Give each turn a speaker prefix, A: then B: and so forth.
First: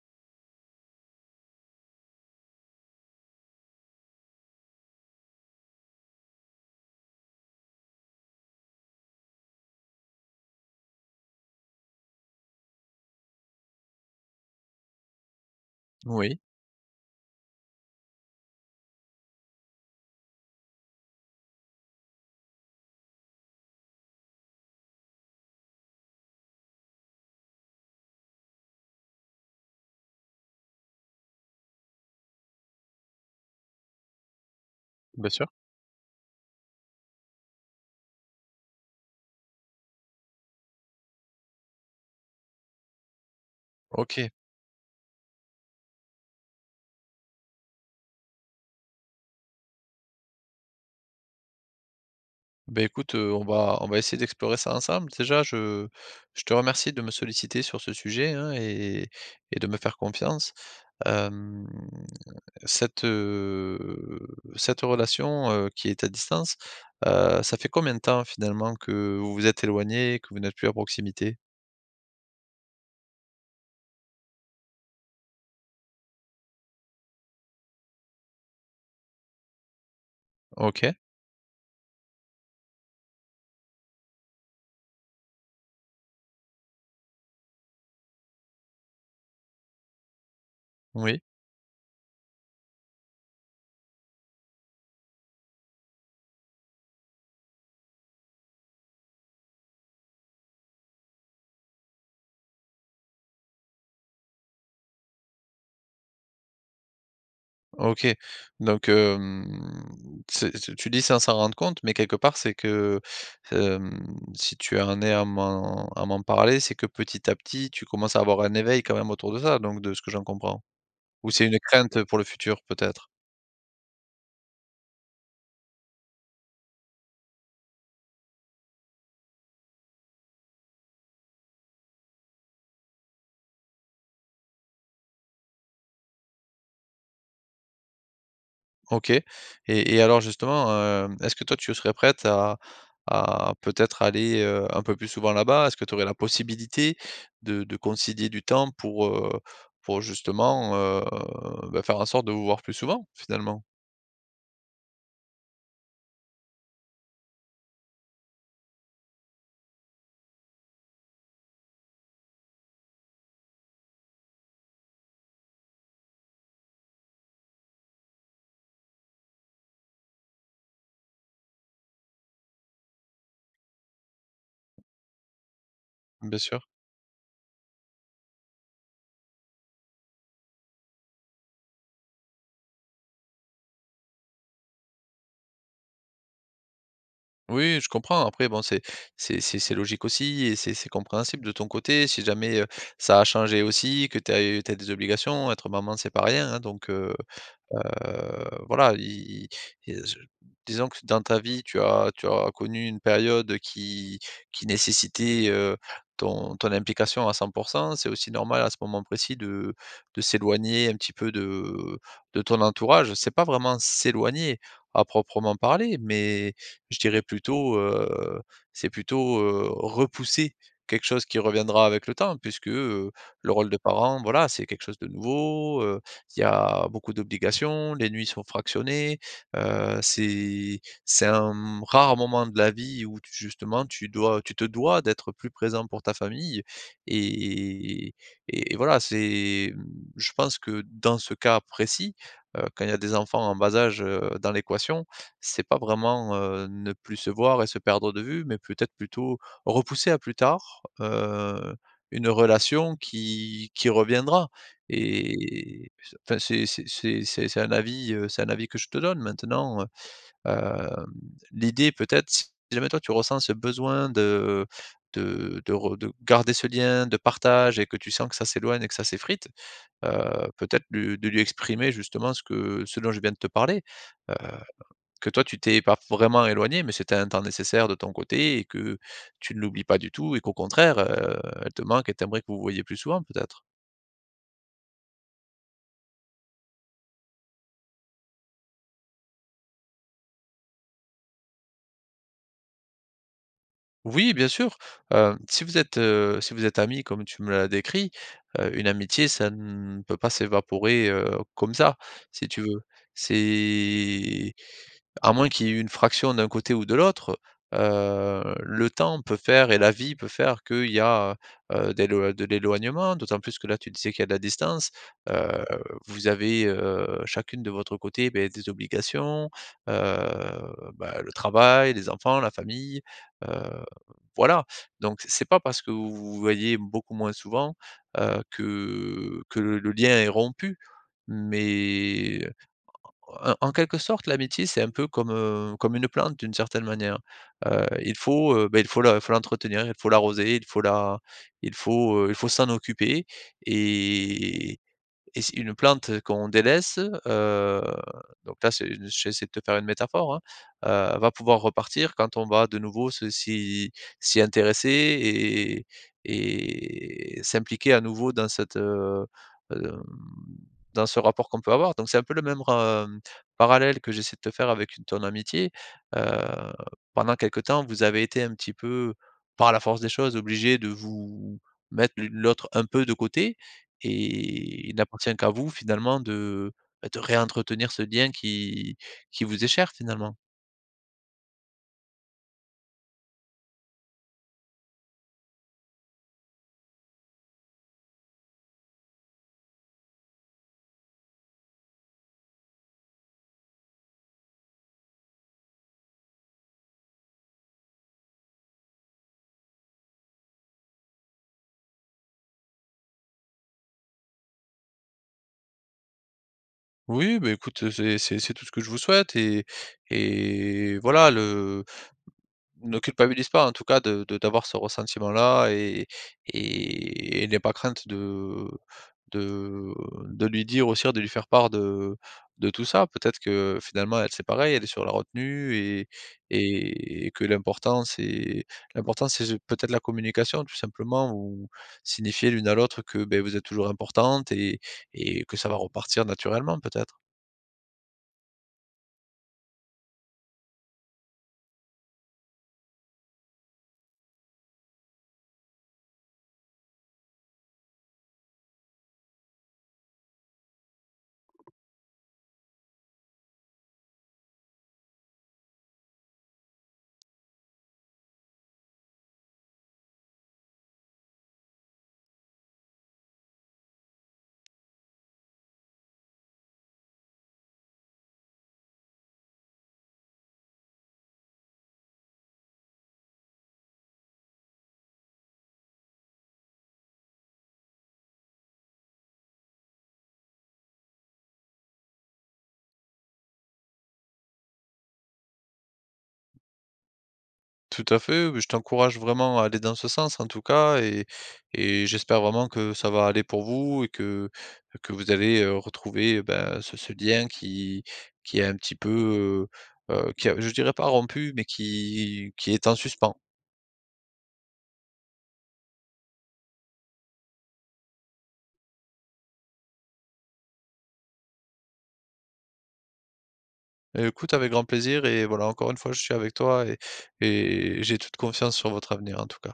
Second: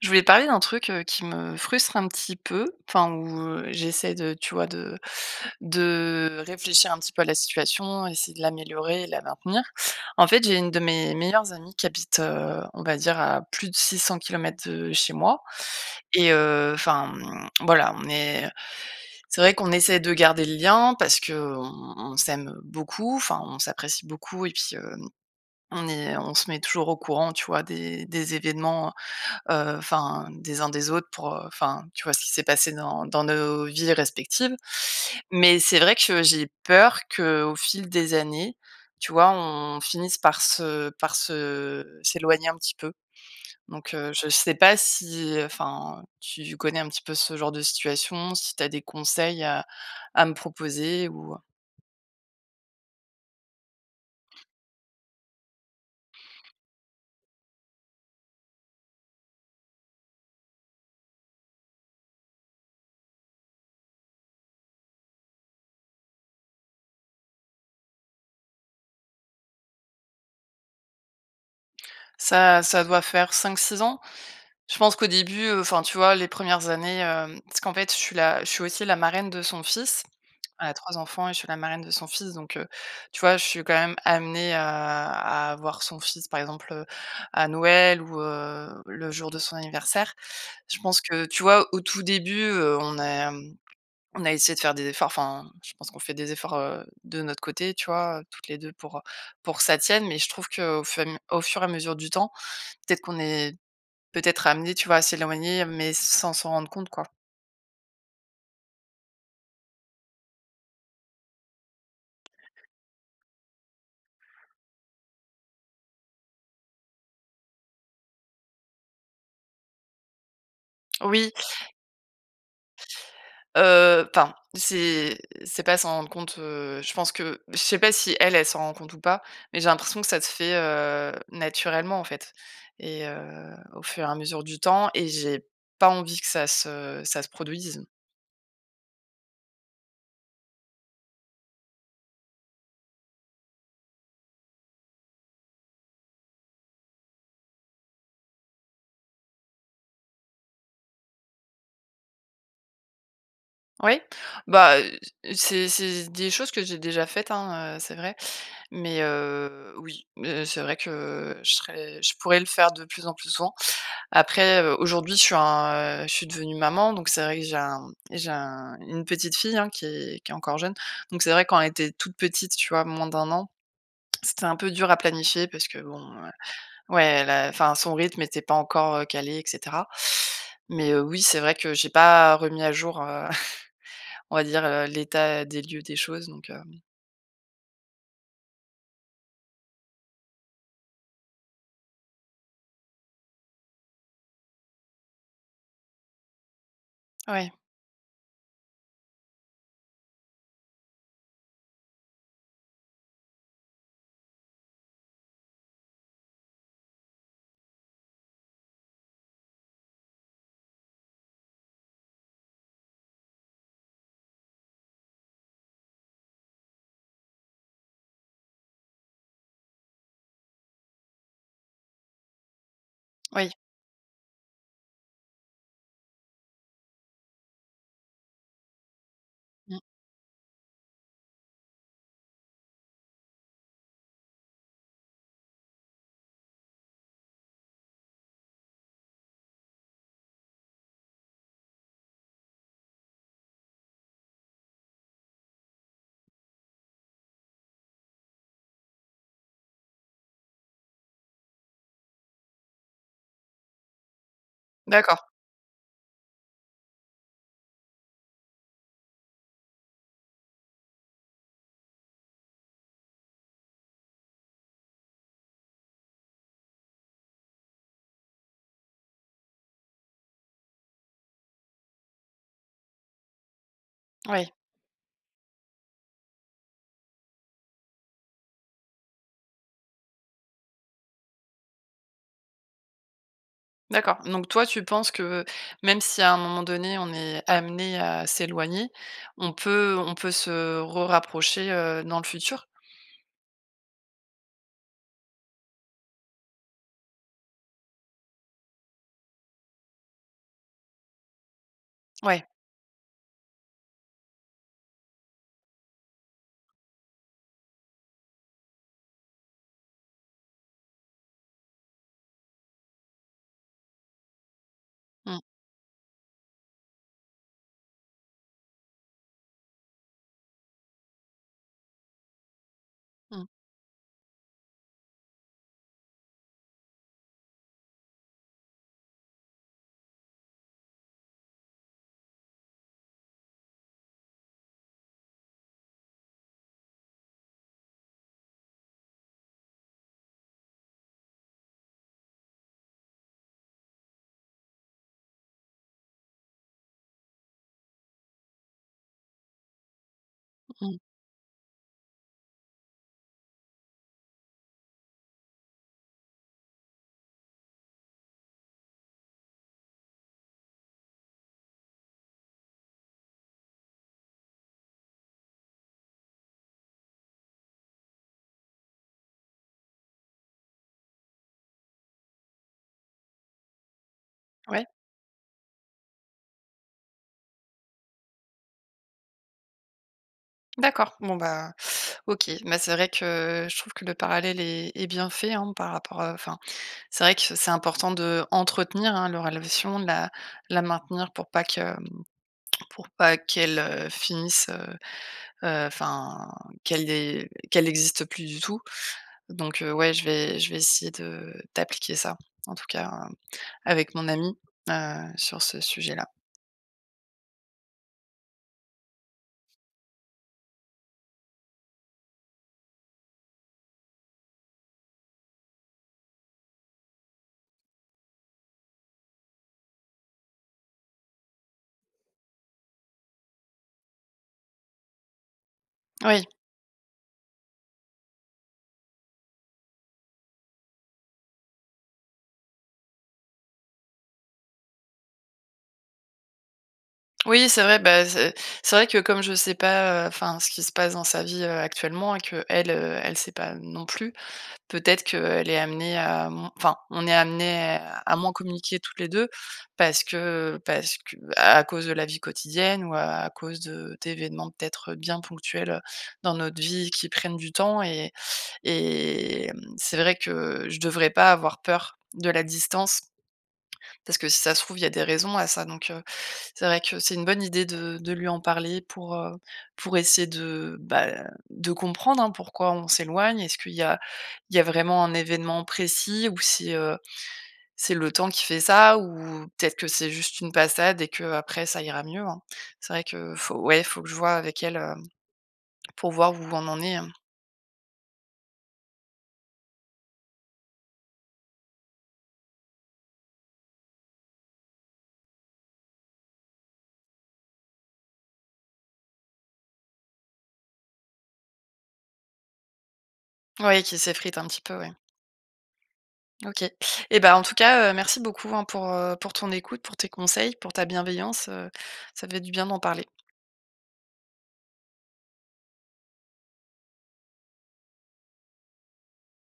A: Je voulais parler d'un truc, heu, qui me frustre un petit peu enfin, où, heu, j'essaie de, tu vois, de de réfléchir un petit peu à la situation, essayer de l'améliorer et la maintenir. En fait, j'ai une de mes meilleures amies qui habite, heu, on va dire à plus de 600 kilomètres de chez moi, et
B: Oui.
A: heu enfin, hem, voilà, on est c'est vrai qu'on essaie de garder le lien parce qu'on on s'aime beaucoup enfin on s'apprécie beaucoup. Et puis, heu, on est on se met toujours au courant, tu vois, des des événements, heu, heu enfin des uns des autres pour, heu enfin, tu vois, ce qui s'est passé dans dans nos vies respectives.
B: Bien sûr.
A: Mais c'est vrai que j'ai peur qu'au fil des années, tu vois, on finisse par se par se s'éloigner un petit peu. Donc, heu, je
B: OK.
A: sais pas si enfin, heu, tu connais un petit peu ce genre de situation, si tu as des conseils à à me proposer, ou, heu?
B: Beh écoute, heu, on va on va essayer d'explorer ça ensemble. Déjà, je je te remercie de me solliciter sur ce sujet, hein, et et et de me faire confiance. Hem, cette, heu, cette relation, heu, qui est à distance, heu, ça fait combien de temps, finalement, que vous vous êtes éloignées, que vous n'êtes plus à proximité?
A: Ça ça doit faire 5-6 ans. Je pense qu'au début, heu enfin, tu vois, les premières années, hem parce qu'en fait je suis la je suis aussi la marraine de son fils, elle a
B: OK.
A: 3 enfants et je suis la marraine de son fils, donc, heu, tu vois, je suis quand même amenée à à voir son fils, par exemple, heu, à Noël ou, heu, le jour de son anniversaire. Je pense
B: Oui.
A: que, tu vois, au tout début, heu, on a, hem, on a essayé de faire des efforts enfin, je pense qu'on fait des efforts, heu, de notre côté, tu vois, heu, toutes les 2 pour, heu, pour que ça tienne. Mais je trouve qu'au fem au fur et à mesure du temps, peut-être qu'on est peut-être amenées, tu vois, à s'éloigner, mais sans s'en rendre compte, quoi.
B: OK. Donc, hem, c'est c tu dis sans s'en rendre compte, mais quelque part c'est que, hem, si tu en es à m'en à m'en parler, c'est que petit à petit, tu commences à avoir un éveil quand même autour de ça, donc de ce que j'en comprends? Ou
A: Oui.
B: c'est une crainte, heu, pour le futur, peut-être?
A: Heu, enfin, c'est c'est pas s'en rendre compte, heu, je pense que je sais pas si elle, elle s'en rend compte ou pas, mais j'ai l'impression que ça se fait, heu, naturellement en fait et heu, au fur et à mesure du temps et j'ai pas envie que ça se ça se produise.
B: OK. Et et alors justement, heu, est-ce que toi tu serais prête à à peut-être aller, heu, un peu plus souvent là-bas? Est-ce que tu aurais la possibilité de de concilier du temps pour, heu, pour justement, heu, bah, faire en sorte de vous voir plus souvent, finalement?
A: Oui. Bah, heu, c c'est c'est s des choses que j'ai déjà faites, hein, heu, c'est vrai. Mais, heu, oui. Mais c'est vrai que je serais je pourrais le faire de plus en plus souvent. Après, heu, aujourd'hui je suis un, heu, je suis devenu maman, donc c'est vrai que j'ai un j'ai un une petite fille, hein, qui qui est encore jeune. Donc c'est vrai quand elle était toute petite, tu vois? Moins d'1 an, c'était un peu dur à planifier parce que bon, heu,
B: Bien sûr.
A: ouais elle a enfin, son rythme était pas encore, heu, calé, et cetera. Mais, heu, oui, c'est vrai que j'ai pas remis à jour, heu, on va dire, heu, l'état des lieux des choses, donc, hem.
B: Oui, je comprends après, bon, c'est c'est c'est c'est logique aussi et c'est c'est compréhensible de ton côté si jamais, heu, ça a changé aussi, que tu as eu tu as des obligations. Être maman c'est pas rien, hein. Donc, heu
A: Ouais.
B: heu, voilà i i il y a ce disons que ce dans ta vie, tu as tu as connu une période, heu, qui qui nécessitait, heu, ton ton implication à 100 %. C'est aussi normal à ce moment précis de de s'éloigner un petit peu de, heu, de ton entourage. C'est pas vraiment s'éloigner, à proprement parler mais je dirais plutôt, heu, c'est plutôt, heu, repousser quelque chose qui reviendra avec le temps. Puisque, heu, le
A: Oui.
B: rôle de parent voilà, c'est quelque chose de nouveau, heu, il y a beaucoup d'obligations, les nuits sont fractionnées,
A: Mmh.
B: heu, c'est c'est un, mmh, rare moment de la vie où tu justement, tu dois tu te dois d'être plus présente pour ta famille et et et et voilà. C'est mmh, je pense que dans ce cas précis, heu, quand il y a des enfants en bas âge, heu, dans l'équation, c'est pas vraiment, heu, ne plus se voir et se perdre de vue mais peut-être plutôt repousser à plus tard, heu, une relation qui qui reviendra
A: D'accord.
B: et c enfin c'est c'est c'est c'est un avis, heu, c'est un avis que je te donne maintenant, heu, hem. L'idée, peut-être, si jamais toi tu ressens ce besoin de, heu, de de ro de garder ce lien de partage et que tu sens que ça s'éloigne et que ça s'effrite, heu, peut-être le de lui exprimer justement ce que ce dont je viens de te parler. Heu,
A: Ouais.
B: que toi tu t'es pas vraiment éloignée mais c'était un temps nécessaire de ton côté et que tu ne l'oublies pas du tout et qu'au contraire, heu, elle te manque et tu aimerais que vous vous voyiez plus souvent peut-être.
A: D'accord, donc toi tu penses que, heu, même si à un moment donné on est amenées à s'éloigner, on peut, heu, on peut se rerapprocher, heu, dans le futur?
B: Oui, bien sûr. Hem, si vous êtes, heu, si vous êtes amies comme tu me l'as décrit, heu, une amitié ça ne peut pas s'évaporer, heu, comme ça,
A: Ouais.
B: si tu veux. C'est à moins qu'il y ait une fraction d'un côté ou de l'autre, heu, le temps peut faire et la vie peut faire qu'il y a, heu, d'éloi de l'éloignement, d'autant plus que là, tu disais qu'il y a de la distance.
A: Mmh.
B: Heu, vous avez, heu, chacune de votre côté, beh, des obligations, heu, bah, le travail, les enfants, la famille,
A: Mmh.
B: heu, voilà donc c'est pas parce que vous vous voyez beaucoup moins souvent, heu, que que le le lien est rompu mais en en en quelque sorte, l'amitié c'est un peu comme, heu, comme une plante, d'une certaine manière. Heu, il faut, heu, bah, il faut faut l'entretenir, il faut l'arroser, il faut la il faut, heu, il faut s'en occuper et et c'est une plante qu'on délaisse, heu donc là c'est j'essaie de te faire une métaphore, hein
A: Mmh mh.
B: heu, va pouvoir repartir quand on va de nouveau se s'y s'y intéresser et et s'impliquer à nouveau dans cette, heu, hem dans dans ce rapport qu'on peut avoir donc c'est un peu le même re heu, parallèle que j'essaie de te faire avec une ton amitié. Heu, pendant quelques temps vous avez été un petit peu, par la force des choses, obligées de vous mettre l'une l'autre un peu de côté
A: Ouais.
B: et il n'appartient qu'à vous, finalement, de, bah, de réentretenir ce lien qui qui vous est cher, finalement.
A: D'accord. Bon, ben, OK. Bah, c'est vrai que je trouve que le parallèle est est bien fait, hein. Par rapport à enfin c'est vrai que c'est important d'entretenir, hein, la relation, de la la maintenir pour pas que, hem, pour pas qu'elle, heu, finisse, heu, heu, enfin qu'elle é qu'elle existe plus du tout. Donc, heu, ouais, je vais je vais essayer de d'appliquer ça, en tout cas, avec mon amie, heu, sur ce sujet-là.
B: Oui, beh, écoute, heu, c'est c'est c'est tout ce que je vous souhaite. Et et voilà le ne culpabilise pas en tout cas de de d'avoir ce ressentiment-là. Et et n'aie pas crainte de, heu de, heu, de lui dire aussi de lui faire part de de tout ça peut-être que, finalement, elle c'est pareil. Elle est sur la retenue et
A: Oui.
B: et que l'important c'est l'important c'est ju peut-être la communication, tout simplement. Ou signifier l'une à l'autre que, beh, vous êtes toujours importantes et et que ça va repartir naturellement, peut-être.
A: Oui, c'est vrai, bah, c'est c'est vrai que comme je sais pas, heu, enfin ce qui se passe dans sa vie, heu, actuellement et qu'elle, elle sait pas non plus. Peut-être qu'elle est amenée à, hem enfin, on est amenées à moins communiquer toutes les 2 parce que parce que, bah, à cause de la vie quotidienne ou à cause de d'événements, peut-être, bien ponctuels, heu, dans notre vie qui prennent du temps. Et et hem, c'est vrai que, je devrais pas avoir peur de la distance, parce que si ça se trouve, il y a des raisons à ça. Donc, heu, c'est vrai que c'est une bonne idée de de lui en parler pour, heu, pour essayer de, bah, de comprendre hein, pourquoi on s'éloigne. Est-ce qu'il y a il y a vraiment un événement précis ou si, heu, c'est le temps qui fait ça ou peut-être que c'est juste une passade et qu'après ça ira mieux, hein. C'est vrai que faut ouais, faut que je vois avec elle, heu, pour voir où on en est, hein.
B: Tout à fait, beh, je t'encourage vraiment à aller dans ce sens en tout cas. Et et j'espère vraiment que ça va aller pour vous et que que vous allez, heu, retrouver et ben, ce ce lien qui qui est un petit peu, heu, heu, qui a je dirais pas rompu mais qui qui est en suspens.
A: Oui, qui s'effrite un petit peu, oui. OK. Et bah, en tout cas, heu, merci beaucoup, hein. Pour, heu, pour ton écoute, pour tes conseils, pour ta bienveillance, heu. Ça fait du bien d'en parler.
B: Heu, écoute avec grand plaisir et voilà encore une fois je suis avec toi et et j'ai toute confiance sur votre avenir en tout cas.